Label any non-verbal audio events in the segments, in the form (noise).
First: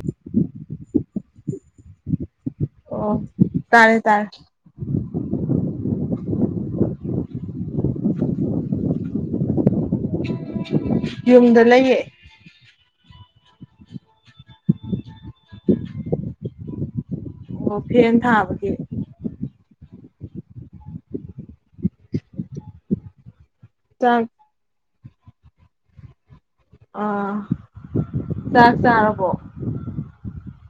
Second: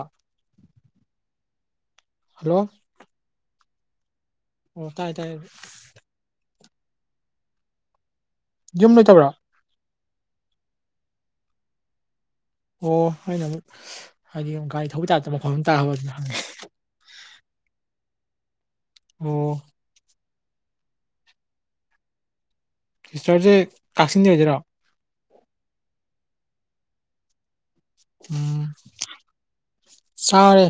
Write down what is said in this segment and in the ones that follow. ꯑ ꯍꯜꯂꯣ ꯑꯣ ꯇꯥꯔꯦ ꯇꯥꯔ ꯑꯣ ꯇꯥꯏ ꯇꯥꯏ ꯌꯨꯝ ꯂꯩꯣꯏꯇꯕ꯭ꯔꯥ ꯌꯨꯝꯗ ꯂꯩꯌꯦ ꯑꯣ ꯑꯩꯅ ꯑꯃꯨꯛ ꯍꯥꯏꯗꯤ ꯑꯃꯨ ꯒꯥꯔꯤ ꯊꯧꯕ ꯇꯥꯛꯇ ꯃꯐꯝ ꯇꯥꯕ ꯑꯗꯨ ꯍꯪꯉꯦ ꯑꯣ ꯐꯦꯅ ꯊꯥꯕꯒꯦ ꯑꯣ ꯈ꯭ꯔꯤꯁꯇꯣꯔꯁꯦ ꯆꯥꯛ ꯀꯛꯆꯤꯡꯒꯤ ꯑꯣꯏꯗꯣꯏꯔꯣ ꯑ ꯎꯝ ꯆꯥ ꯆꯥꯅꯄꯣ ꯆꯥꯔꯦ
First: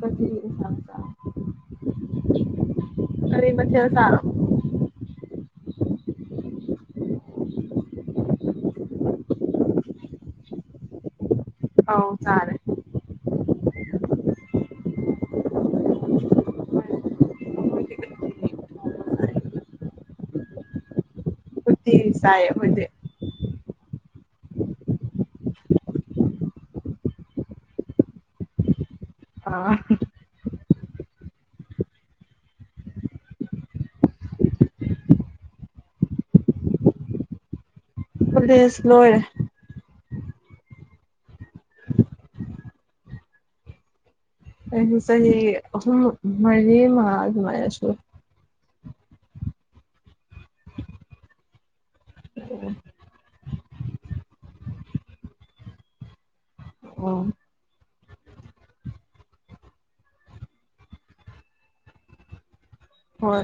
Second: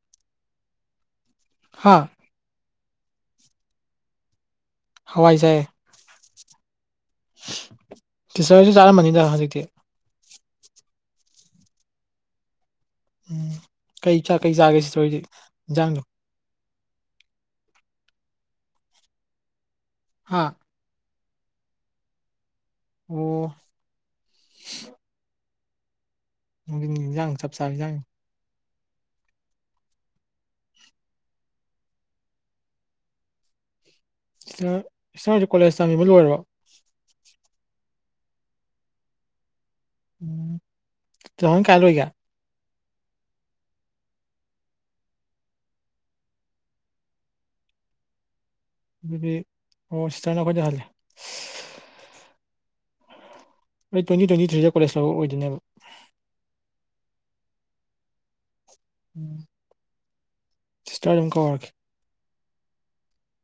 ꯀꯆꯔꯤ ꯁꯥꯡꯁ ꯍꯥꯥ ꯑ ꯃ ꯆꯦꯜ ꯁꯥ ꯍꯋꯥꯏꯁꯦ ꯇꯁꯁꯨ ꯆꯥꯔ ꯃꯅꯤꯗ ꯑ ꯇꯦ ꯑꯥꯎ ꯇꯥꯔꯦ ꯎꯝ ꯀꯩ ꯆꯥꯛ ꯀꯩ ꯆꯥꯒꯦꯁꯤꯗꯣ ꯍꯧꯖꯤꯛ ꯏꯟꯖꯥꯡꯗꯣ ꯍꯥ ꯁꯥꯏ ꯑꯣ ꯖꯪ ꯆꯞ ꯆꯥꯕꯤ ꯌꯥꯪ ꯑꯥ ꯏꯁ ꯏꯁꯔꯁꯨ ꯀꯣꯂꯦꯖ ꯇꯝꯃꯤꯕ ꯂꯣꯏꯔꯕ ꯄꯨꯂꯤꯁ ꯂꯣꯏꯦ ꯎꯝ ꯇꯍꯪ ꯀꯥꯏ ꯑꯣꯏꯒ ꯑꯩ ꯃꯔꯤ ꯃꯥ ꯑꯗꯨ ꯃꯁꯨ ꯑꯗꯨꯗꯤ ꯑꯣ ꯁꯤꯇꯅꯈꯣꯠꯖꯍꯜꯂꯦ ꯑꯩ ꯇ꯭ꯋꯦꯟꯇꯤ ꯇ꯭ꯋꯦꯟꯇꯤ ꯊ꯭ꯔꯤꯁꯤ ꯀꯣꯂꯦꯖ ꯂꯧꯕ ꯑꯣꯏꯗꯣꯏꯅꯦꯕ ꯑꯣ ꯎꯝ ꯁꯤꯁꯇꯔ ꯑꯗꯨꯝ ꯀꯔꯦ ꯍꯣꯏ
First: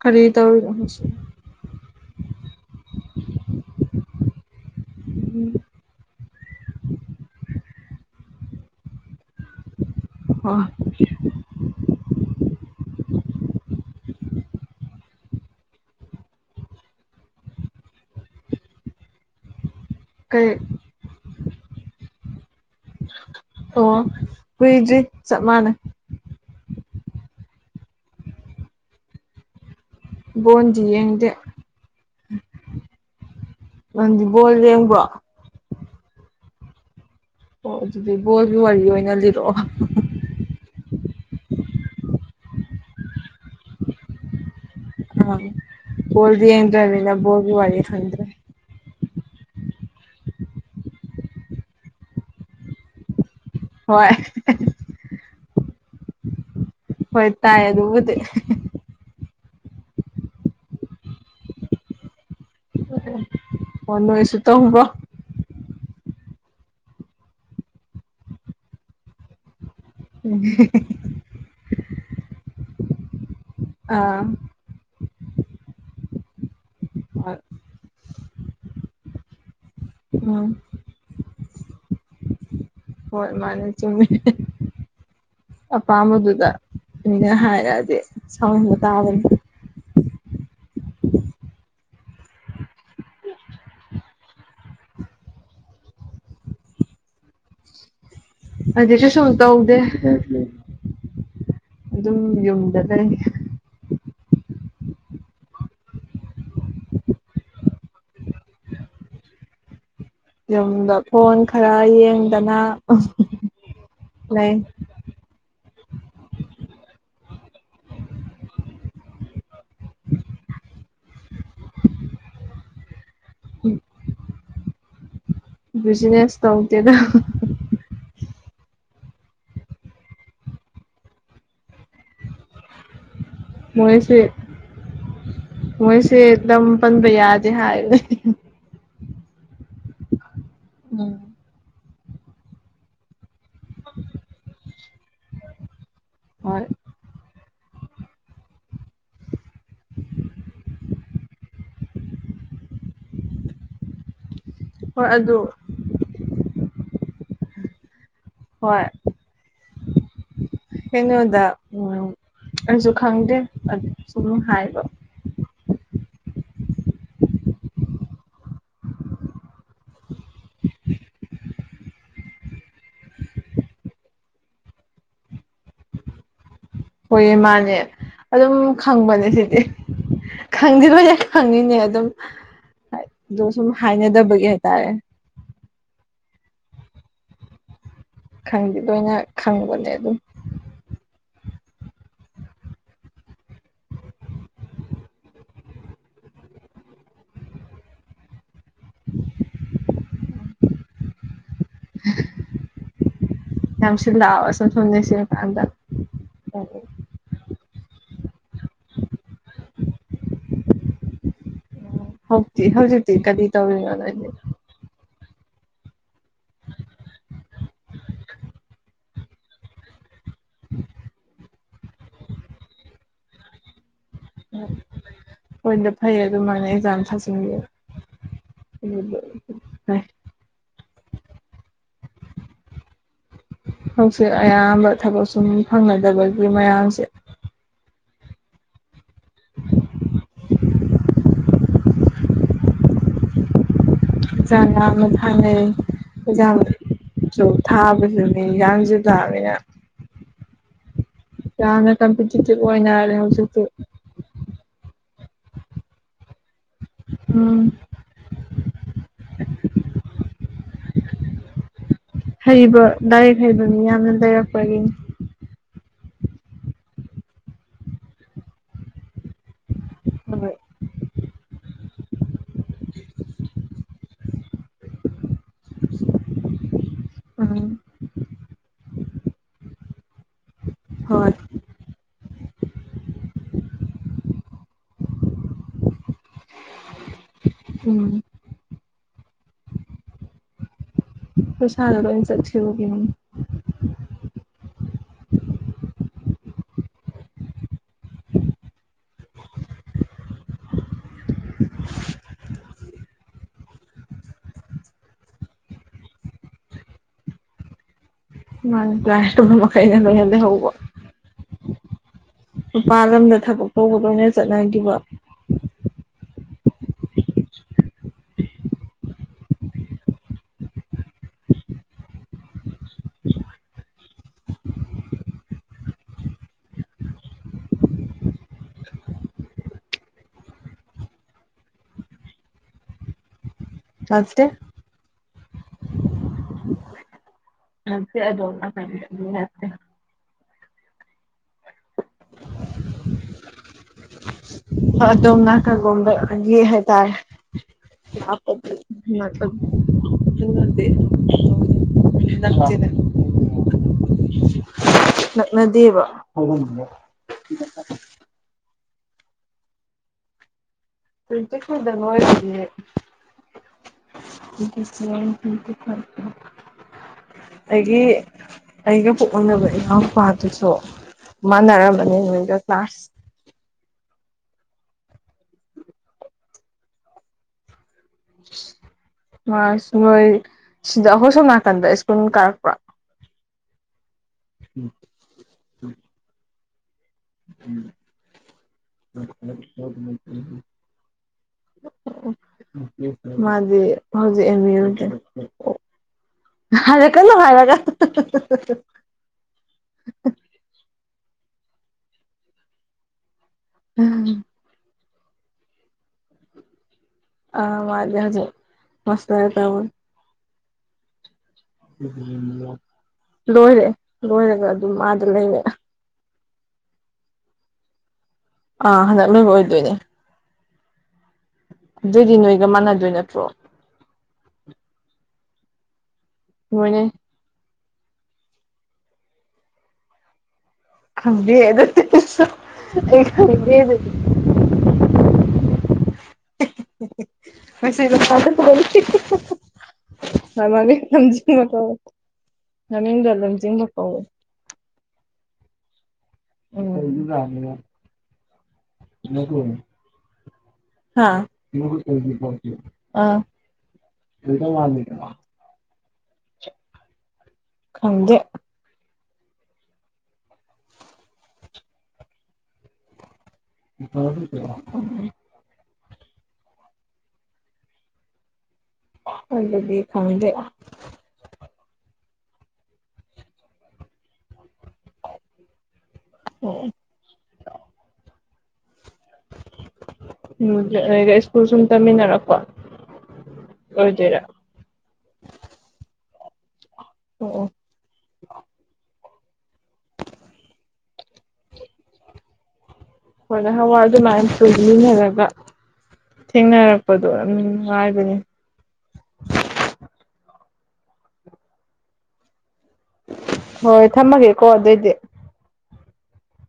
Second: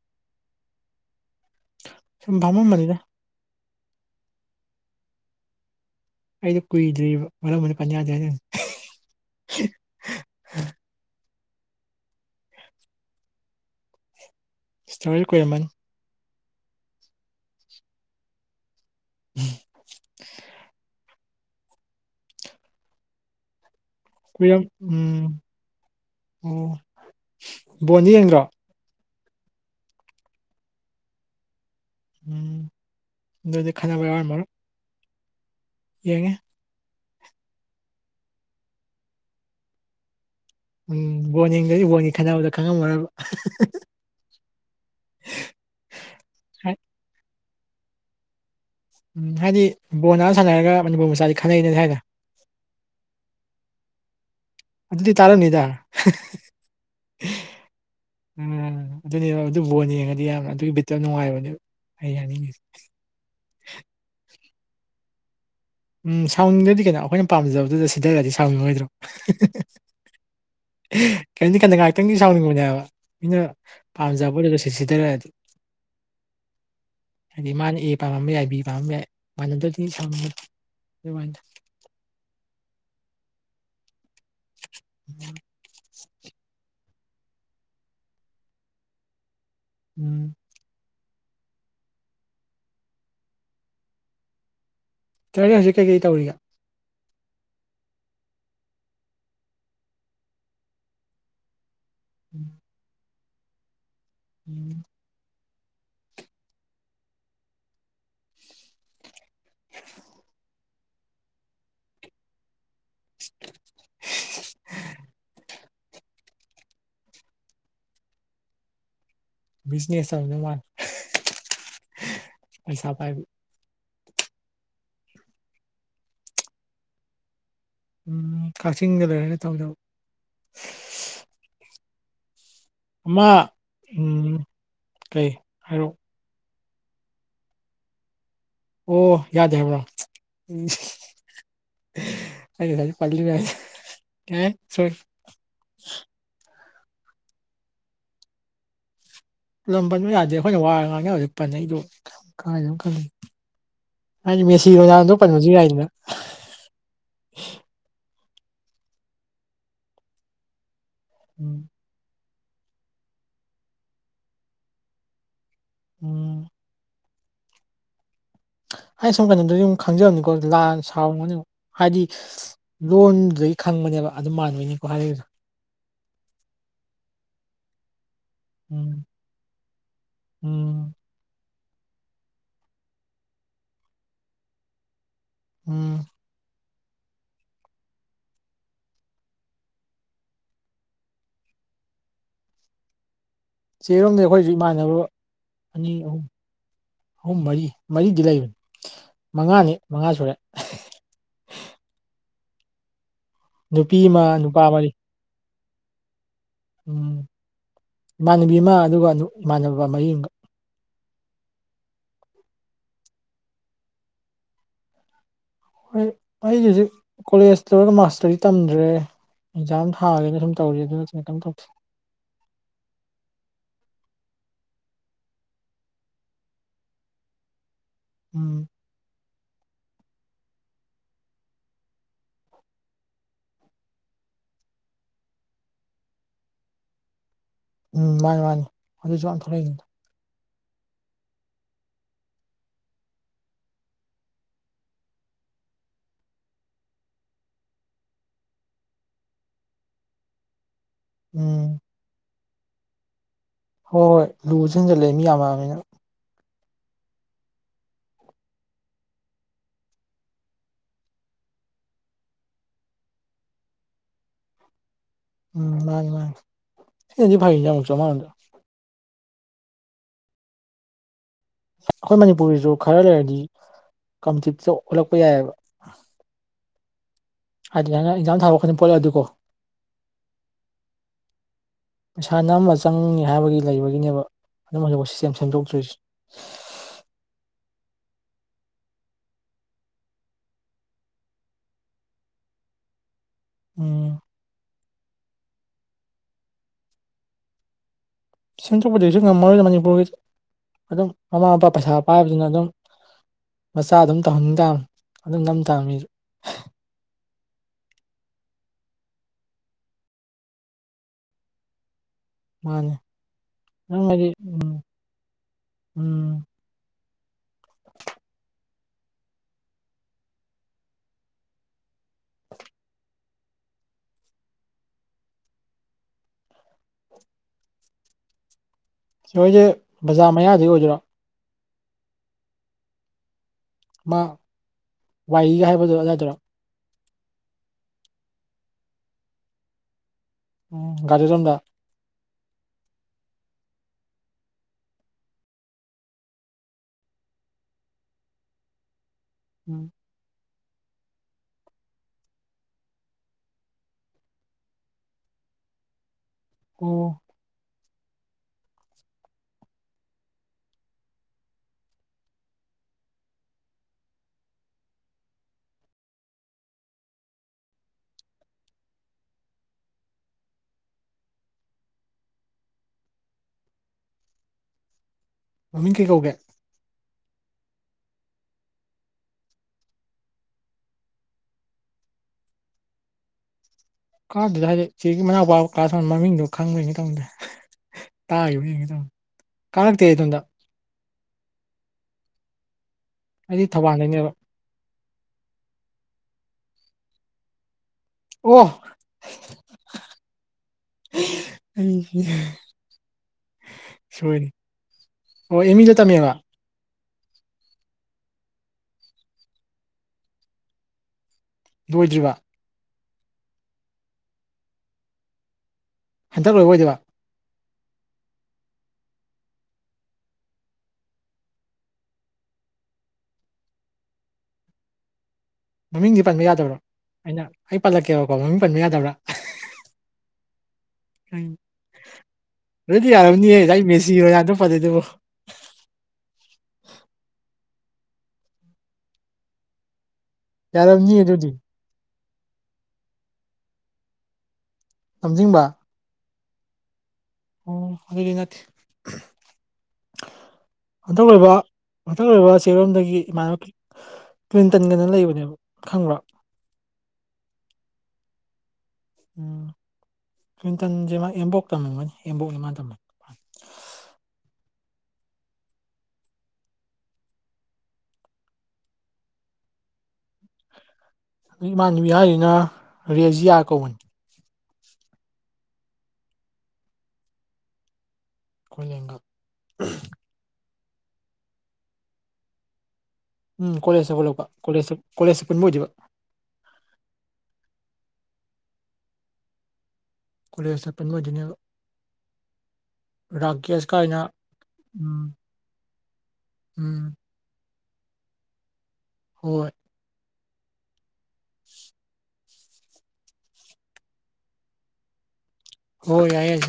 ꯈꯔꯤ ꯇꯧꯁꯤ ꯁꯚꯝꯣ ꯃꯔꯤꯗ ꯎꯝ ꯑꯩꯗ ꯀꯨꯏꯗ꯭ꯔꯤ ꯃꯔꯔ ꯃꯅꯤ ꯄꯅꯗꯦ ꯑꯗꯨ ꯑ ꯏꯁꯇꯔꯤꯦꯜ ꯀꯟ ꯎꯝ ꯀ ꯑꯣ ꯍ ꯀꯨꯏꯗ꯭ꯔꯤ ꯎꯝ ꯆꯞ ꯃꯥꯟꯅꯩ ꯑꯣ ꯕꯣꯟꯗꯤ ꯌꯦꯡꯒ꯭ꯔꯣ ꯕꯣꯟꯗꯤ ꯌꯦꯡꯗꯦ ꯎꯝ ꯑꯗꯨꯗꯤ ꯅꯪꯗꯤ ꯌꯦꯡꯕ꯭ꯔꯣ ꯌꯦꯉ ꯑꯣ ꯑꯗꯨꯗꯤ ꯕꯣꯜꯒꯤ ꯋꯥꯔꯤ ꯑꯣꯏꯅ ꯂꯤꯔꯛꯑꯣ ꯎꯝ ꯕꯣꯜ ꯌꯦꯡꯗꯗꯤ ꯕꯣꯜꯒꯤ ꯈꯟꯅꯅꯕꯗ ꯈꯪꯉꯝꯃꯔꯕ ꯍꯜꯗꯤ ꯌꯦꯟ꯭ꯔ ꯂꯩ ꯅ ꯍꯣꯒꯤ ꯋꯥꯅꯤ ꯊꯗ꯭ꯔꯦ ꯎꯝ ꯍꯥꯏꯗꯤ ꯕꯣ ꯅꯥ ꯁꯥꯟꯅꯔꯒ ꯃꯅꯤꯄꯨꯔ ꯃꯆꯥꯁꯤ ꯈꯟꯅꯩꯅꯦ ꯍꯥꯏꯅ ꯍꯣꯏ ꯑꯗꯨꯗꯤ ꯇꯥꯔꯅꯤꯗ ꯍꯣꯏ ꯇꯥꯏ ꯑꯗꯨ ꯎꯗ ꯎꯝ ꯑꯗꯨꯅꯦꯕ ꯑꯗꯨ ꯕꯣꯜ ꯌꯦꯡꯉꯗꯤ ꯌꯥꯝꯅ ꯑꯗꯨꯒꯤ ꯕꯤꯠꯇ ꯅꯨꯡꯉꯥꯏꯕ ꯑꯗꯨ ꯑꯩ ꯌꯥꯅꯤꯡꯉꯤꯁ ꯑꯣ ꯅꯣꯏꯁꯨ ꯇꯕ ꯎꯝ ꯁꯥꯎꯅꯤꯡꯗꯗꯤ ꯀꯩꯅꯣ ꯑꯩꯈꯣꯏꯅ ꯄꯥꯝꯖꯕꯗꯨꯗ ꯁꯤꯗꯔꯗꯤ ꯁꯥꯎꯅꯤꯡꯉꯣꯏꯗ꯭ꯔꯣ ꯀꯔꯤꯣ ꯀꯟꯗ ꯉꯥꯏꯇꯪꯒꯤ ꯁꯥꯎꯅꯤꯡꯅꯦꯕ ꯃꯤꯅ ꯑꯥ ꯄꯥꯝꯖꯕꯣꯠꯗꯣ ꯁꯤ ꯁꯤꯗꯔꯗꯤ ꯍꯣꯏ ꯍꯥꯏꯗꯤ ꯃꯥꯅ ꯑꯦ ꯄꯥꯝꯃꯝꯕ ꯌꯥꯏ ꯕꯤ ꯄꯥꯝꯃꯝꯕ ꯌꯥꯏ ꯃꯥꯅ ꯎꯝ (unintelligible) ꯍꯣꯏ ꯃꯥꯅꯦ ꯆꯨꯝꯃꯦ ꯑꯄꯥꯝꯕ ꯑꯗꯨꯗ ꯎꯅꯦ ꯍꯥꯏꯔꯛꯑꯗꯤꯦ ꯁꯥꯎꯅ ꯇꯥꯕꯅꯤ꯫ ꯎꯝ꯫ ꯇꯔꯅꯤ ꯍꯧꯖꯤꯛ ꯀꯩꯀꯩ ꯇꯧꯔꯤꯒꯦ꯫ ꯑꯗꯨ ꯀꯩꯁꯨꯝ ꯇꯧꯗꯦ ꯑꯗꯨꯝ ꯌꯨꯝꯗ ꯀꯔꯤ ꯎꯝ꯫ (unintelligible) ꯌꯨꯝꯗ ꯐꯣꯟ ꯈꯔ ꯌꯦꯡꯗꯅ ꯂꯩ꯫ ꯕꯤꯖꯤꯅꯦꯁ ꯅ ꯃꯥ ꯄꯩꯁꯥ ꯄꯥꯏꯕꯤ꯫ ꯕꯤꯖꯤꯅꯦꯁ ꯇꯧꯗꯦꯗ꯫ ꯎꯝ ꯀꯛꯆꯤꯡꯗ ꯂꯣꯏꯔꯦꯅ ꯊꯧꯖꯕ꯫ ꯃꯍꯦꯁ ꯎꯝ ꯀꯩ ꯍꯥꯏꯔꯛꯑꯣ ꯃꯍꯦꯁ ꯑꯦꯗꯝ ꯄꯟꯕ ꯌꯥꯗꯦ ꯍꯥꯏ꯫ ꯑꯣ ꯌꯥꯗꯦ ꯍꯥꯏꯕ꯭ꯔꯣ ꯎꯝ ꯎꯝ ꯑꯩꯅ ꯄꯜꯂꯤ ꯃꯌꯥꯝꯁ ꯀꯦ ꯁꯣꯔꯤ꯫ ꯍꯣꯏ ꯂꯝ ꯄꯟꯕ ꯌꯥꯗꯦ ꯑꯩꯈꯣꯏꯅ ꯋꯥꯔ ꯉꯥꯡꯅꯕꯁꯤ ꯄꯟꯅꯩꯗꫭ ꯀꯥꯏꯗꯅ ꯈꯜꯂꯤ꯫ ꯍꯥꯏꯗꯤ ꯃꯦꯁꯤ ꯍꯣꯏ ꯔꫭꯅꯥꯜꯗꫭꯗꯣ ꯑꯗꯨ ꯄꯟꯕꯁꯨ ꯌꯥꯏꯗꯅ꯫ ꯍꯣꯏ꯫ ꯀꯩꯅꯣꯗ ꯎꯝ ꯑꯩꯁꯨ ꯈꯪꯗꯦ ꯑꯁꯨꯝ ꯍꯥꯏꯕ꯫ ꯎꯝ ꯑꯩ ꯁꯨꯝ ꯀꯩꯅꯣꯗꯗꯤ ꯈꯪꯖꯕꯅꯤꯀꯣ ꯂꯥꯟ ꯁꯥꯎꯔꯒꯅꯤ ꯍꯥꯏꯗꯤ ꯂꯣꯟꯗꯨꯗꯒꯤ ꯈꯪ ꯕꯅꯦꯕ ꯑꯗꯨ ꯃꯥꯟꯕꯩꯅꯤꯀꯣ ꯍꯥꯏꯔꯛꯏꯗꫭ꯫ ꯍꫭꯏꯌꯦ ꯃꯥꯅꯦ ꯑꯗꯨꯝ ꯎꯝ ꯈꯪꯕꯅꯦ ꯁꯤꯗꯤ꯫ ꯎꯝ (unintelligible) ꯅꯦ ꯑꯗꯨꯝ ꯗꫭ ꯁꯨꯝ ꯍꯥꯏꯅꯗꯕꯒꯤ ꯍꯥꯏꯇꯥꯔꯦ꯫ ꯎꯝ꯫ ꯈꯪꯗꯦꯗꯣ ꯑꯩꯅ ꯈꯪꯉꯨꯕꯅꯦ ꯑꯗꯨꯝ꯫ ꯆꯦꯔꯣꯝꯗ ꯑꯈꯣꯏꯁꯨ ꯏꯃꯥꯟꯅꯕ ꯑꯅꯤ ꯑꯍꯨꯝ ꯑꯍꯨꯝ ꯃꯔꯤ ꯃꯔꯤꯗꯤ ꯂꯩꯕꯅꯤ ꯃꯉꯥꯅꯤ ꯃꯉꯥ ꯁꯨꯔꯦ꯫ ꯅꯨꯄꯤ ꯑꯃ ꯅꯨꯄꯥ ꯃꯔꯤ (inaudible) ꯎꯝ ꯏꯃꯥꯟꯅꯕꯤ ꯑꯃ ꯑꯗꯨꯒ ꯅꯨꯞ ꯏꯃꯥꯟꯅꯕ ꯃꯔꯤꯃꯒ꯫ ꯍꯥꯎꯇꯦ ꯍꯧꯖꯤꯛꯇꯤ ꯀꯔꯤ ꯇꯧꯔꯤꯅꫭ ꯅꫭꯏꯅꯤ꯫ ꯍꯣꯏ ꯑꯩꯒꯤ ꯍꯧꯖꯤꯛ ꯀꯣꯂꯦꯖ ꯇꯧꯔꯒ ꯃꯥꯁꯇꯔꯤ ꯇꯝꯗ꯭ꯔꯦ꯫ ꯑꯦꯟꯖꯥꯝ ꯊꯥꯒꯦꯅ ꯁꯨꯝ ꯇꯧꯔꯤ ꯑꯗꯨ ꯅꯠꯇꯕ ꯀꯩꯝ ꯇꯧꯗꯦ꯫ ꯎꯝ ꯍꯣꯏꯅ ꯐꯩꯌꯦ ꯑꯗꯨꯃꯥꯏꯅ ꯑꯦꯛꯖꯥꯝ ꯊꯖꯤꯟꯕꯤ꯫ ꯎꯝ (inaudible) ꯍꯧꯖꯤꯛ ꯑꯌꯥꯝꯕ ꯊꯕꯛ ꯁꯨꯝ ꯐꯪꯅꯗꯕꯒꯤ ꯃꯌꯥꯝꯁꯦ ꯎꯝ ꯃꯥꯅꯤ-ꯃꯥꯅꯤ ꯑꯗꯨꯁꯨ ꯌꯥꯝ ꯊꯣꯛꯂꯛꯏꯅꯤ꯫ (unintelligible) (unintelligible) ꯎꯝ ꯌꯥꯝꯅ ꯀꯝꯄꯤꯇꯤꯇꯚ ꯑꯣꯏꯅꯔꯦ ꯍꯧꯖꯤꯛ꯫ ꯍꯣꯏ-ꯍꯣꯏ ꯂꯨꯁꯨ ꯍꯦꯟꯖꯜꯂꯦ ꯃꯤ ꯌꯥꯝꯃꯝꯅꯤꯅ꯫ ꯎꯝ꯫ ꯍꯩꯕ ꯂꯥꯏꯔꯤꯛ ꯍꯩꯕ ꯃꯤ ꯌꯥꯝꯅ ꯂꯩꯔꯛꯄꯒꯤꯅꯤ꯫ ꯎꯝ ꯃꯥꯅꯦ ꯃꯥꯅꯤ ꯍꯦꯅꯗꯤ ꯐꯅꯤꯗ ꯑꯃꯨꯛ ꯆꯃꯥꯡꯗ꯫ ꯍꯣꯏ꯫ ꯑꯩꯈꯣꯏ ꯃꯅꯤꯄꯨꯔꯒꯤꯁꯨ ꯈꯔ ꯂꯩꯔꯗꯤ ꯀꯝꯇꯤꯞꯇ ꯑꯣꯜꯂꯛꯄ ꯌꯥꯏꯑꯦꯕ꯫ ꯎꯝ ꯍꯥꯏꯗꯤ ꯅꯅ ꯑꯦꯛꯖꯥꯝ ꯊꯥꯔꯛ ꯈꯨꯗꯤꯡ ꯄꯣꯠꯂꯦ ꯑꯗꯨꯀꯣ꯫ ꯍꯣꯏ꯫ ꯄꯩꯁꯥ ꯅꯝꯕ ꯆꯪꯉꯦ ꯍꯥꯏꯕꯒꯤ ꯂꯩꯕꯒꯤꯅꯦꯕ ꯑꯗꯨꯝꯅ ꯁꯤꯁꯇꯦꯝ ꯁꯦꯝꯗꯣꯛꯇ꯭ꯔꯤꯁꯤ꯫ (inaudible) ꯎꯝ꯫ (inaudible) ꯎꯝ ꯁꯦꯝꯦꯡꯗꯣꯛꯄꯗꯒꯤꯁꯨ ꯉꯝꯃꯣꯏ ꯑꯣꯏꯅ ꯃꯅꯤꯄꯨꯔꯒꯤ ꯑꯗꯨꯝ ꯃꯃꯥ ꯃꯄꯥ ꯄꯩꯁꯥ ꯄꯥꯏꯕꯕꯁꯤꯅ ꯑꯗꯨꯝ ꯃꯆꯥ ꯑꯗꯨꯝ ꯇꯧꯍꯟ ꯇꯥ ꯑꯗꯨꯝ ꯅꯝ ꯇ ꯃꯤꯁꯨ ꯃꯥꯣ ꯅ ꯃ ꯀꯩꯗ ꯅꯣꯏꯗꯦ ꯍꯕ ꯃꯥꯅꯤ ꯅꯨꯄꯥꯜ ꯂꯝꯗ ꯊꯕꯛ ꯇꯧꯕ ꯑꯗꯨꯝ ꯍꯥꯏꯗꯤ ꯂꯣꯏꯅ ꯎꯝ ꯆꯠꯅꯈꯤꯕ ꯎꯝ (inaudible) ꯁꯣꯏꯁꯦ ꯕꯖꯥꯔ ꯃꯌꯥꯗꯤ ꯑꯣꯏꯗꯔꯣ ꯂꯛꯇꯦ ꯋꯥꯏꯒ ꯍꯥꯏꯕꯗꯨꯣ ꯑꯗꯨꯋꯥꯏꯗꯨꯔ (unintelligible) ꯑꯗꯣ ꯎꯝ ꯒꯥꯔꯤ ꯆꯟꯗ ꯍ ꯗꯣꯝꯅꯥꯀꯒꯣꯗ ꯌꯦ ꯍꯦ ꯇꯔꯦ (inaudible) (unintelligible) (unintelligible) (unintelligible) (unintelligible) ꯎꯝ ꯅꯛꯅꯗꯦꯕ ꯑꯣ ꯊ ꯐꯔ ꯇꯗꯣꯏꯦ ꯁꯛꯇ ꯊꯀꯦ ꯑꯩꯒꯤ ꯑꯩꯒ ꯄꯨꯣꯛꯃꯤꯅꯕ ꯏꯃꯎ ꯏꯄꯥꯗꯨꯁꯨ ꯃꯥꯅꯔꯝꯕꯅꯤꯣ ꯀ꯭ꯂꯥꯁ (inaudible) ꯃꯃꯤꯡ ꯀꯩ ꯀꯧꯒꯦ (inaudible) ꯑꯁ ꯅꯣꯏ ꯁꯤꯗ ꯑꯍꯣꯏ ꯁꯣꯝ ꯅꯥꯀꯟꯗ ꯁ꯭ꯀꯨꯜ ꯀꯥꯔꯛꯄ꯭ꯔ ꯀꯥꯔꯨꯗ ꯍꯥꯏꯗꯤ ꯆꯦꯒꯤ ꯃꯅꯥꯎꯄꯥ ꯀ ꯀ꯭ꯂꯥꯁ ꯃꯡꯣ ꯈꯪꯕꯅꯤ ꯇꯥꯕ ꯌꯦ ꯀꯥꯥꯟꯛꯇ ꯇꯗ ꯑꯩꯗꯤ ꯃꯥꯗꯤ ꯊꯧꯕꯥꯜꯗꯩꯅꯦꯕ ꯍꯧꯖꯤꯛ ꯑꯦꯝ ꯌꯨ ꯑꯣ ꯍꯥꯏꯔ ꯀꯩꯅꯣ ꯍꯥꯏꯔꯔꯒ (inaudible) ꯑꯣ ꯑꯝ ꯎꯝ ꯑꯣ ꯏꯃꯤ ꯂꯩ ꯇꯝꯃꯦꯕ ꯑ ꯃꯖ ꯍꯧꯁꯦ ꯃꯁ ꯍꯥꯏ ꯇꯕꯨ ꯂꯣꯏꯗ꯭ꯔꯤꯕ ꯂꯣꯏꯔꯦ ꯂꯣꯏꯔꯒ ꯑꯗꯨꯝ ꯃꯥꯗ ꯂꯩꯔ ꯍꯟꯇꯛ ꯂꯣꯏꯕ ꯑꯣꯏꯗꯕ ꯑꯥ ꯍꯟꯗꯛꯅꯦꯕꯨ ꯑꯣꯏꯗꯣꯏꯅꯦ ꯑꯗꯨꯏꯗꯤ ꯅꯣꯏꯒ ꯃꯥꯟꯅꯗꯣꯏ ꯅꯠꯇ꯭ꯔꯣ ꯃꯃꯤꯡꯗꯤ ꯄꯟꯕ ꯌꯥꯗꯕ꯭ꯔꯣ ꯅꯣꯏꯅ ꯑꯩꯅ ꯑꯩ ꯄꯜꯂꯛꯀꯦꯕꯀꯣ ꯃꯃꯤꯡ ꯄꯟꯕ ꯌꯥꯗꯕ꯭ꯔꯥ ꯈꯪꯗꯦ ꯑꯗꯨꯗꯤ ꯑꯩꯁꯨ ꯑꯗꯨꯗꯤ ꯑꯩ ꯌꯥꯔꯝꯅꯤꯌꯦ ꯈꯪꯗꯦ ꯂ ꯑꯗꯨꯗꯤ ꯃꯦꯁꯤꯔꯣ ꯌꯥꯗ ꯐꯗꯦ ꯑꯗꯨꯕꯨꯣ (inaudible) ꯃꯁꯃ ꯅꯝꯖ ꯅꯗ ꯌꯥꯔꯝꯅꯤꯌꯦ ꯑꯗꯨꯗꯤ ꯑꯗꯨꯝ ꯆ ꯂ ꯀ ꯂꯝꯖꯤꯡꯕ ꯑꯣ ꯑꯣ ꯍꯕꯤꯕꯤꯅꯥ ꯍꯟꯇꯛ ꯍꯥ ꯑꯣꯏꯕ ꯍꯟꯇꯛ ꯂꯕ ꯆꯦꯔꯣꯝꯗꯒꯤ ꯑꯥ ꯏꯃꯥꯟꯅꯕ ꯀ꯭ꯂꯤꯟꯇꯟꯒꯅ ꯂꯩꯕꯅꯦꯕ ꯈꯪꯕ꯭ꯔꯥ ꯈꯪꯗꯦ ꯎꯝ꯭ꯋꯇꯟꯁꯦ ꯑꯦꯝꯕꯣꯛ ꯇꯝꯅꯤꯡꯕꯅꯤ ꯑꯦꯝꯕꯣꯛꯁ ꯃꯥ ꯇꯝ ꯐ ꯑꯗꯨꯗꯒꯤ ꯈꯪꯗꯦ ꯑꯗꯨ ꯏꯃꯥꯟꯅꯕꯤ ꯍꯥꯏꯔꯤꯅ ꯔꯦꯖꯤꯌꯥ ꯀꯧꯕꯅꯤ ꯑꯣꯝ ꯀꯣꯏꯂꯒ ꯁ꯭ꯀꯨꯜ ꯁꯨꯝ ꯇꯝꯃꯤꯟꯅꯔꯛꯄꯣ ꯎꯝ ꯀꯂꯦꯖ ꯁꯒ ꯂꯄ ꯀꯦꯖ ꯀꯂꯦꯖ ꯁ ꯄꯨꯟꯕꯖꯕ ꯑꯣ ꯑꯣ ꯀꯂꯁꯄꯟꯕꯖꯅꯤꯒ ꯍꯣꯏꯅ ꯍꯋꯥꯏꯗꯨ ꯃꯌꯥꯝ ꯎꯝ ꯁꯣꯏꯃꯤꯟꯅꯔꯒ ꯎꯝ ꯊꯦꯡꯅꯔꯛꯄꯗꯣ ꯑꯗꯨꯝ ꯍꯥꯏꯗꯅꯦ ꯍꯣꯏ (unintelligible) ꯍꯣꯏ ꯊꯝꯃꯒꯦꯀꯣ ꯑꯗꯨꯑꯣꯏꯗꯤ ꯍ ꯌꯥꯏ